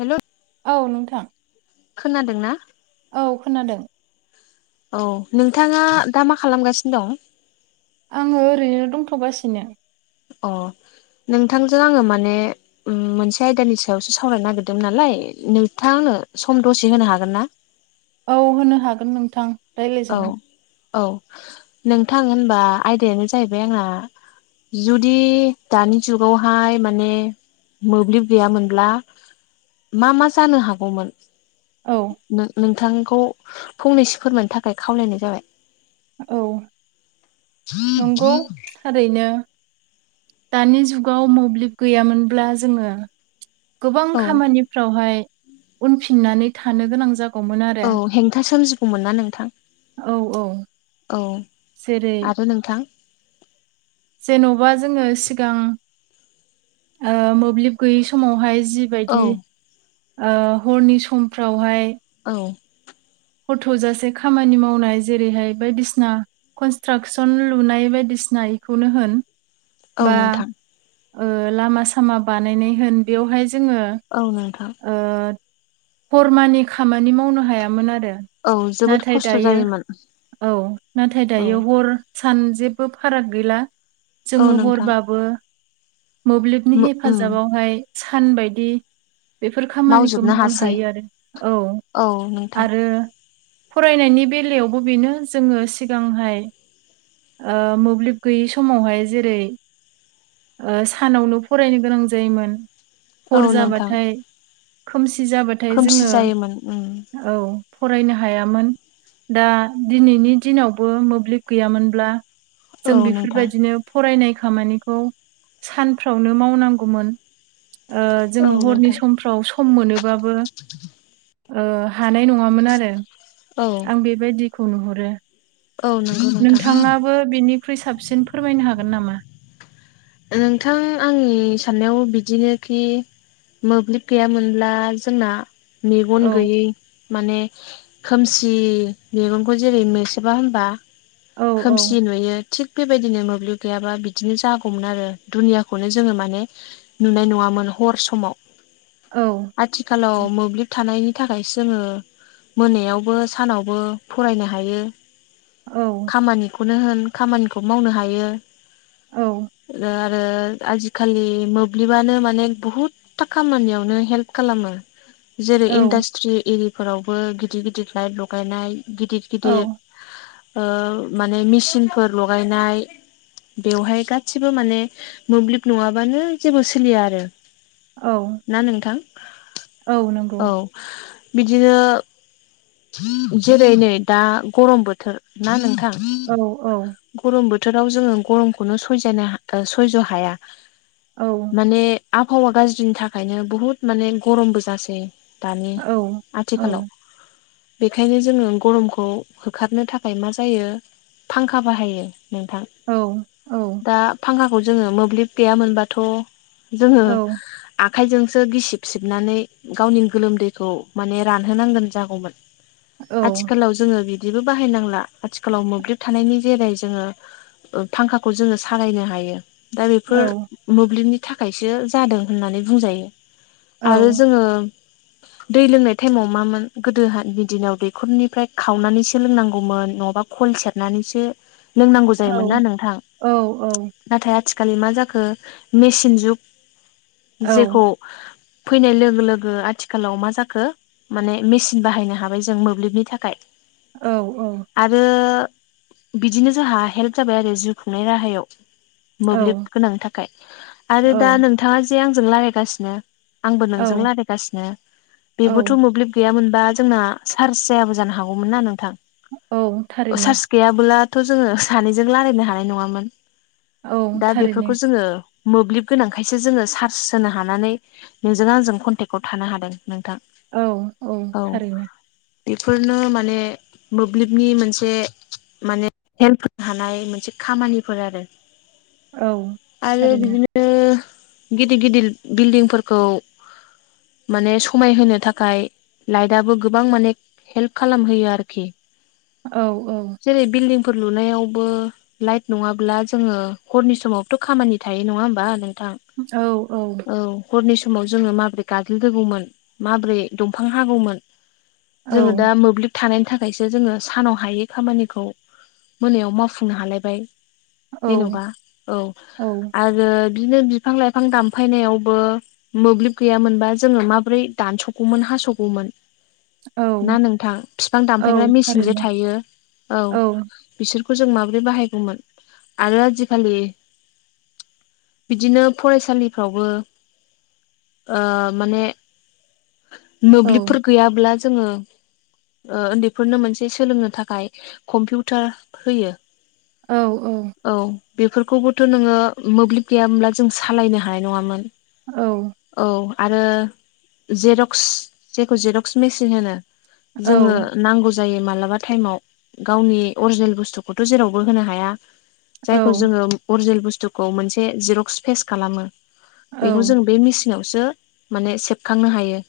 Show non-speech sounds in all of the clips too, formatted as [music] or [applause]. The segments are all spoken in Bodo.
हेलौ औ नोंथां खोनादों ना? औ खोनादों औ नोंथाङा दा मा खालामगासिनो दं? आङो ओरैनो दंथ'गासिनो अ नोंथांजो आङो माने ओम मोनसे आयदानि सायावसो सावरायनो नागिरदोंमोन नालाय नोंथाङा आंनो सम दसे होनो हागोन ना औ होनो हागोन नोंथां औ रायलायजागोन औ नोंथां होनबा आयदायानो जाहैबाय आंना जुदि दानि जुगावहाय माने मोब्लिब गैयामोनब्ला मा मा जानो हागौमोन औ नो-नोंथांखौ फंनैसो फोरमायनो थाखाय खावलायनाय जाबाय औ नोंगौ थारैनो दानि जुगाव मोब्लिब गैयामोनब्ला जोङो गोबां औ खामानिफ्रावहाय उनफिननानै थानो गोनां जा औ हेंथा सोमजिगौमोन ना नोंथां औ औ औ जेरै आरो नोंथां जेनबा जोङो सिगां ओ मोब्लिब गैयै समावहाय जि बायदि औ ओ हरनि समफ्रावहाय औ हर थौजासे खामानि मावनाय जेरैहाय बायदिसिना कनस्ट्राकसन लुनाय बायदिसिना इखौनो होन औ बा नोंथां ओ लामा सामा बानायनाय होन बेयावहाय जोङो औ नोंथां ओ हरमानि खामानि मावनो हायामोन आरो औ जोबोद नाथाय खस्थ' दायो जायोमोन औ नाथाय औ दायो हर सान जेबो फाराग गैला जों नोंथां हरबाबो मोब्लिबनि उम हेफाजाबावहाय सान बायदि बेफोर खामानिखौ मावजोबनो मावनो हासै हायो आरो औ आरो फरायनायनि बेलायावबो बेनो जोङो सिगांहाय ओ मोब्लिब गैयै समावहाय जेरै ओ सानावनो फरायनो गोनां जायोमोन औ हर नोंथां जाबाथाय खोमसि जाबाथाय खोमसि जोङो जायोमोन उम औ फरायनो हायामोन। दा दिनैनि दिनावबो मोब्लिब गैयामोनब्ला औ जों नोंथां बेफोरबायदिनो फरायनाय खामानिखौ सानफ्रावनो मावनांगौमोन ओ औ जोङो हरनि नोंथां सम फ्राव सम मोनोबाबो ओ हानाय नङामोन आरो औ आं बे बायदिखौ नुहरो औ नंगौ नोंथां नोंथाङाबो बिनि ख्रुइ साबसिन फोरमायनो हागोन नामा? नोंथां आंनि साननायाव बिदिनोखि मोब्लिब गैयामोनब्ला जोंना मेगन औ गोयि माने खोमसि मेगनखौ जेरै मोसेबा होनबा औ औ खोमसि नुयो थिग बेबायदिनो मोब्लिब गैयाबा बिदिनो जा‌ गौमोन आरो दुनियाखौनो जोङो माने नुनाय नङामोन हर समाव। औ आथिखालाव मोब्लिब थानायनि थाखाय जोङो मोनायावबो सानावबो फरायनो हायो। औ खामानिखौनो होन खामानिखौ मावनो हायो। औ आरो आजिखालि मोब्लिबानो माने बुहुत था खामानियावनो हेल्प खालामो। जेरै औ इन्डासट्रि एरिफोरावबो गिदिर गिदिर लाइट लगायनाय गिदिर गिदिर औ ओ माने मेसिनफोर लगायनाय बेवहाय गा गासिबो माने मोब्लिब नङाबानो जेबो सोलिया आरो। औ ना नोंथां औ नंगौ औ। बिदिनो जेरै नै दा गरम बोथोर ना नोंथां औ औ गरम बोथोराव जोङो गरमखौनो स यजानो सयजनो हाया। औ। माने आबहावा गाज्रिनि थाखायनो बुहुत माने गरमबो जासै दानि औ औ आथिखालाव बेखायनो जोङो गरमखौ होखारनो थाखाय मा जायो फांखा बाहायो नोंथां। औ औ दा फांखाखौ जोङो मोब्लिब गैयामोनबाथ' जोङो औ आखाइजोंसो गिसिब सिबनानै गावनि गोलोमदैखौ माने रानहोनांगोन जागौमोन औ आथिखालाव जोङो बिदिबो बाहायनांला आखिखालाव मोब्लिब थानायनि जोरै जोङो फांखाखौ जोङो सालायनो हायो दा औ बेफोर मोब्लिबनि थाखायसो जादों होननानै बुंजायो आरो जोङो दै लोंनाय टाइमाव मामोन गोदोहाय दिनाव दैखरनिफ्राय खावनानैसो लोंनांगौमोन नङाबा कल सेरनानैसो लोंनांगौ जायोमोन ना नोंथां। औ औ नाथाय आथिखाल मा जाखो मेसिन जुग औ जेखौ फैनाय लोगो लोगो आथिखालाव मा जाखो माने मेसिन बाहायनो हाबाय जों मोब्लिबनि थाखाय औ औ आरो बिदिनो जोंहा हेल्प जाबाय आरो जिउ खुंनाय राहायाव मोब्लिब गोनांनि थाखाय आरो दा नोंथाङा जे आंजों रायलायगासिनो आंबो नोंजों रायलायगासिनो औ औ बेबोथ मोब्लिब गैयामोनबा जोंना चार्ज जायाबो जानो हागौमोन ना नोंथां औ थारैनो चार्ज गैयाबोलाथ जोङो सानैजों रायलायनो हानाय नङामोन औ दा थारैनो बेफोरखौ जोङो मोब्लिब गोनांखायसो जोङो सार्स होनो हानानै नोंजों आंजों कनटेक्टआव थानो हादों नोंथां औ औ थारैनो बेफोरनो माने मोब्लिबनि मोनसे माने हेल्प होनो हानाय मोनसे खामानिफोर आरो औ आरो थारैनो बिदिनो गिदिर गिदिर बिल्डिंफोरखौ माने समायहोनो थाखाय लाइटआबो गोबां माने हेल्प खालामहोयो आरोखि औ औ जेरै बिलदिंफोर लुनायावबो लाइट नङाब्ला जोङो हरनि समावथ खामानि थायो नङा होमबा नोंथां औ औ औ हरनि समाव जोङो माबोरै गाजोल दोगौमोन माबोरै दंफां हागौमोन जोङो दा मोब्लिब थानायनि थाखायसो जोङो सानाव हायै खामानिखौ मोनायाव मावफुंनो हालायबाय जेनबा औ औ आरो बिदिनो बिफां लाइफां दामफायनायावबो मोब्लिब गैयामोनबा जोङो माबोरै दानसगौमोन हासगौमोन औ ना नोंथां बिफां औ दानफायग्रा मेचिनजे थारैनो थायो औ बिसोरखौ जों माबोरै बाहायगौमोन आरो आजिखालि बिदिनो फरायसालिफ्रावबो ओ माने औ मोब्लिबफोर गैयाब्ला जोङो ओन्दैफोरनो मोनसे सोलोंनो थाखाय कम्पिउटार होयो औ औ औ बेफोरखौबोथ नोङो मोब्लिब गैयामोनब्ला जों सालायनो हानाय नङामोन औ औ आरो जेरक्स जेखौ जिरक्स मेसिन होनो औ जोङो नांगौ जायो मालाबा टाइमाव गावनि अरिजिनेल बुस्थुखौथ जेरावबो होनो हाया औ जायखौ जोङो अरिजिनेल बुस्थुखौ मोनसे जेरक्स फेस खालामो बेखौ औ जों बे मेचिनावसो माने सेबखांनो हायो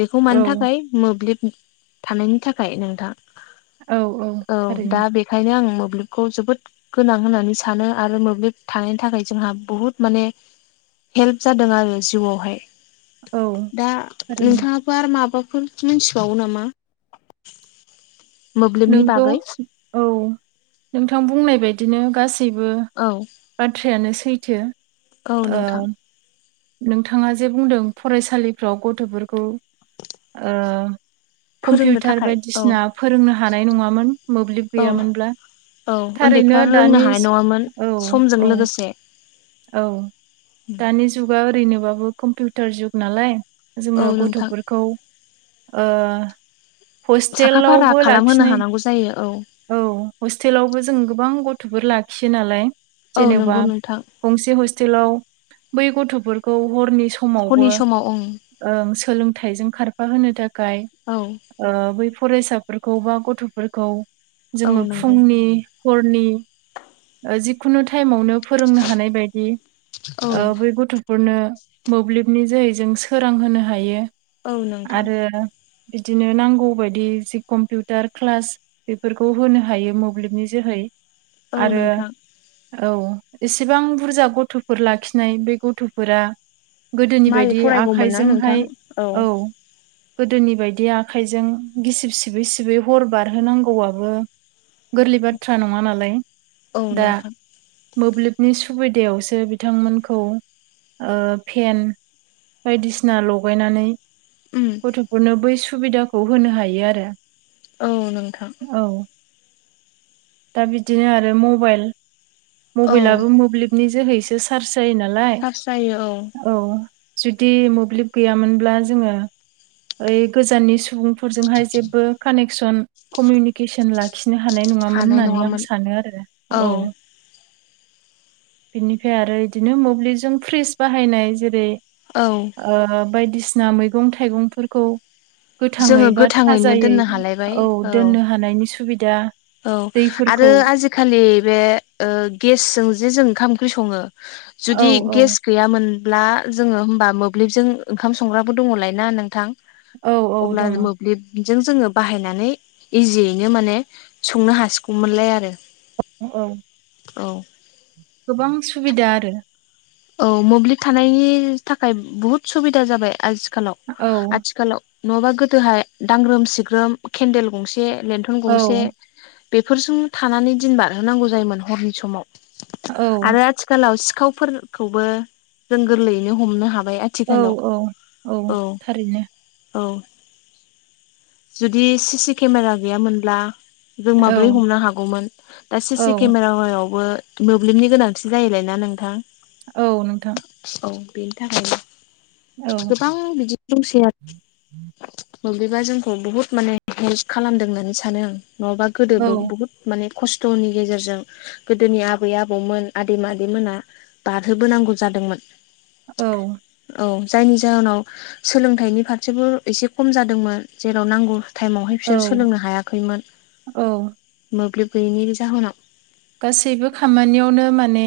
बेखौ मानो औ थाखाय मोब्लिब थानायनि थाखाय नोंथां औ औ दा थारैनो बे खायनो आं मोब्लिबखौ जोबोद गोनां होननानै सानो आरो मोब्लिब थानायनि थाखाय जोंहा बुहुत माने हेल्प जादों आरो जिउआवहाय औ दा थारैनो नोंथाङा आरो माबाफोर मिथिबावो नामा मोब्लिबनि नोंगौ बागै औ नोंथां बुंनाय बायदिनो गासैबो औ बाथ्रायानो सैथो औ ओ नोंथां नोंथाङा जे बुंदों फरायसालिफ्राव गथफोरखौ ओ फोरोंनो कम्पिउटार थाखाय औ बायदिसिना फोरोंनो हानाय नङामोन मोब्लिब औ गैयामोनब्ला औ उन्दैफ्रा थारैनो रोंनो दानि हानाय नङामोन औ समजों औ लोगोसे औ दानि जुगा ओरैनोबाबो कम्पिउटार जुग नालाय औ जोङो नोंथां गथ'फोरखौ ओ साखा फारा हस्टेलावबो खालामहोनो लाखिनो हानांगौ जायो औ औ हस्टेलावबो जों गोबां गथ'फोर लाखियो नालाय औ नंगौ जेनेबा नोंथां गंसे हस्टेलाव बै गथ'फोरखौ हरनि हरनि समावबो समाव ओं ओं सोलोंथाइजों खारफाहोनो थाखाय औ ओ बै फरायसाफोरखौ बा गथ'फोरखौ औ जोङो नंगौ फुंनि हरनि ओ जिखुनु टाइमावनो फोरोंनो हानाय बायदि औ ओ बै गथ' फोरनो मोब्लिबनि जोहै जों सोरांहोनो हायो औ नोंथां आरो बिदिनो नांगौ बायदि जि कम्पिउटार क्लास बेफोरखौ होनो हायो मोब्लिबनि जोहै औ आरो नोंथां औ एसेबां बुरजा गथ'फोर लाखिनाय बे गथ'फोरा गोदोनि मारै बायदि फरायगौमोन ना नोंथां आखायजोंहाय औ गोदोनि बायदि आखायजों गिसिब सिबै सिबै हर बारहोनांगौआबो गोरलै बाथ्रा नङा नालाय औ दा नोंथां मोब्लिबनि सुबिदायावसो बिथांमोनखौ फेन बायदिसिना लगायनानै उम गथ'फोरनो बै सुबिदाखौ होनो हायो आरो औ नोंथां औ दा बिदिनो आरो मबाइल औ मबाइलाबो मोब्लिब नि जोहैसो चार्ज जायो नालाय सार्स जायो औ जुदि मोब्लिब गैयामोनब्ला जोङो ओइ गोजाननि सुबुं फोरजोंहाय जेबो कानेक्सन कमिउनिकेसन लाखिनो हानाय नङामोन होननानै आं सानो आरो। औ बिनिफ्राय आरो इदिनो मोब्लिबजों फ्रिज बाहायनाय जेरै औ बायदिसिना मैगं थाइगंफोरखौ गोथाङै जोङो बा गोथाङैनो थाजायै दोननो हालायबाय औ दोननो हानायनि सुबिदा औ आरो दैफोरखौ आजि खालि बे ओ गेसजों जे जों ओंखाम ओंख्रि सङो औ जुदि औ गेस गैयामोनब्ला जोङो होमबा मोब्लिबजों ओंखाम संग्राबो दङलायना नोंथां औ औ अब्ला दङ मो ब्लिबजों जोङो बाहायनानै इजियैनो माने संनो हासिगौमोनलाय आरो। [inaudible] औ औ गोबां सुबिदा आरो औ मोब्लिब थानायनि थाखाय बुहुद सुबिदा जाबाय औ आजिखालाव आथिखालाव नङाबा गोदोहाय दांग्रोम सिग्रोम केन्देल गंसे लेन टन औ गंसे बेफोरजोंनो थानानै दिन बारहोनांगौ जायोमोन हरनि समाव औ आरो आथिखालाव सिखावफोरखौबो जों गोरलैयैनो हमनो हाबाय औ औ थिखालाव औ औ जुदि सिसि केमेरा गैयामोनब्ला जों औ माब्रै हमनो हागौमोन दा औ सिसि केमेरायावबो मोब्लिबनि गोनांथि जायोलायना नोंथां औ नोंथां औ बेनि थाखायनो औ गोबां बिदि दंसै आरो मोब्लिबा जोंखौ बुहुत माने हेल्प खालामदों होननानै सानो आं। नङाबा गोदोबो औ बुहुद माने खस्थ'नि गेजेरजों गोदोनि आबै आबौमोन आदै मादैमोना। बारहोबोनांगौ जादोंमोन। औ। औ जायनि जाहोनाव सोलोंथाइनि फारसेबो एसे खम जादोंमोन जेराव नांगौ। टाइमावहाय बिसोर औ सोलोंनो हायाखैमोन औ मोब्लिब गैयैनि जाहोनाव। गासैबो खामानियावनो माने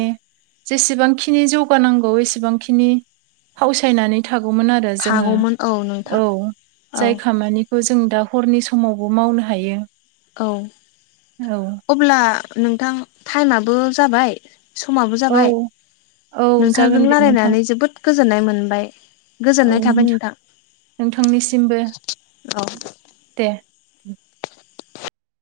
जेसेबांखिनि जौगानांगौ एसेबांखिनि फावसायनानै थागौमोन आरो जोङो थागौमोन औ नोंथां औ औ जाय खामानि जों दा हरनि समावबो मावनो हायो। औ औ अब्ला नोंथां टाइमाबो जाबाय। समाबो औ जाबाय। औ नोंथांजों जागोन दे नोंथां रायलायनानै जोबोद गोजोननाय मोनबाय गोजोननाय थाबाय नोंथां। नोंथांनिसिमबो औ दे।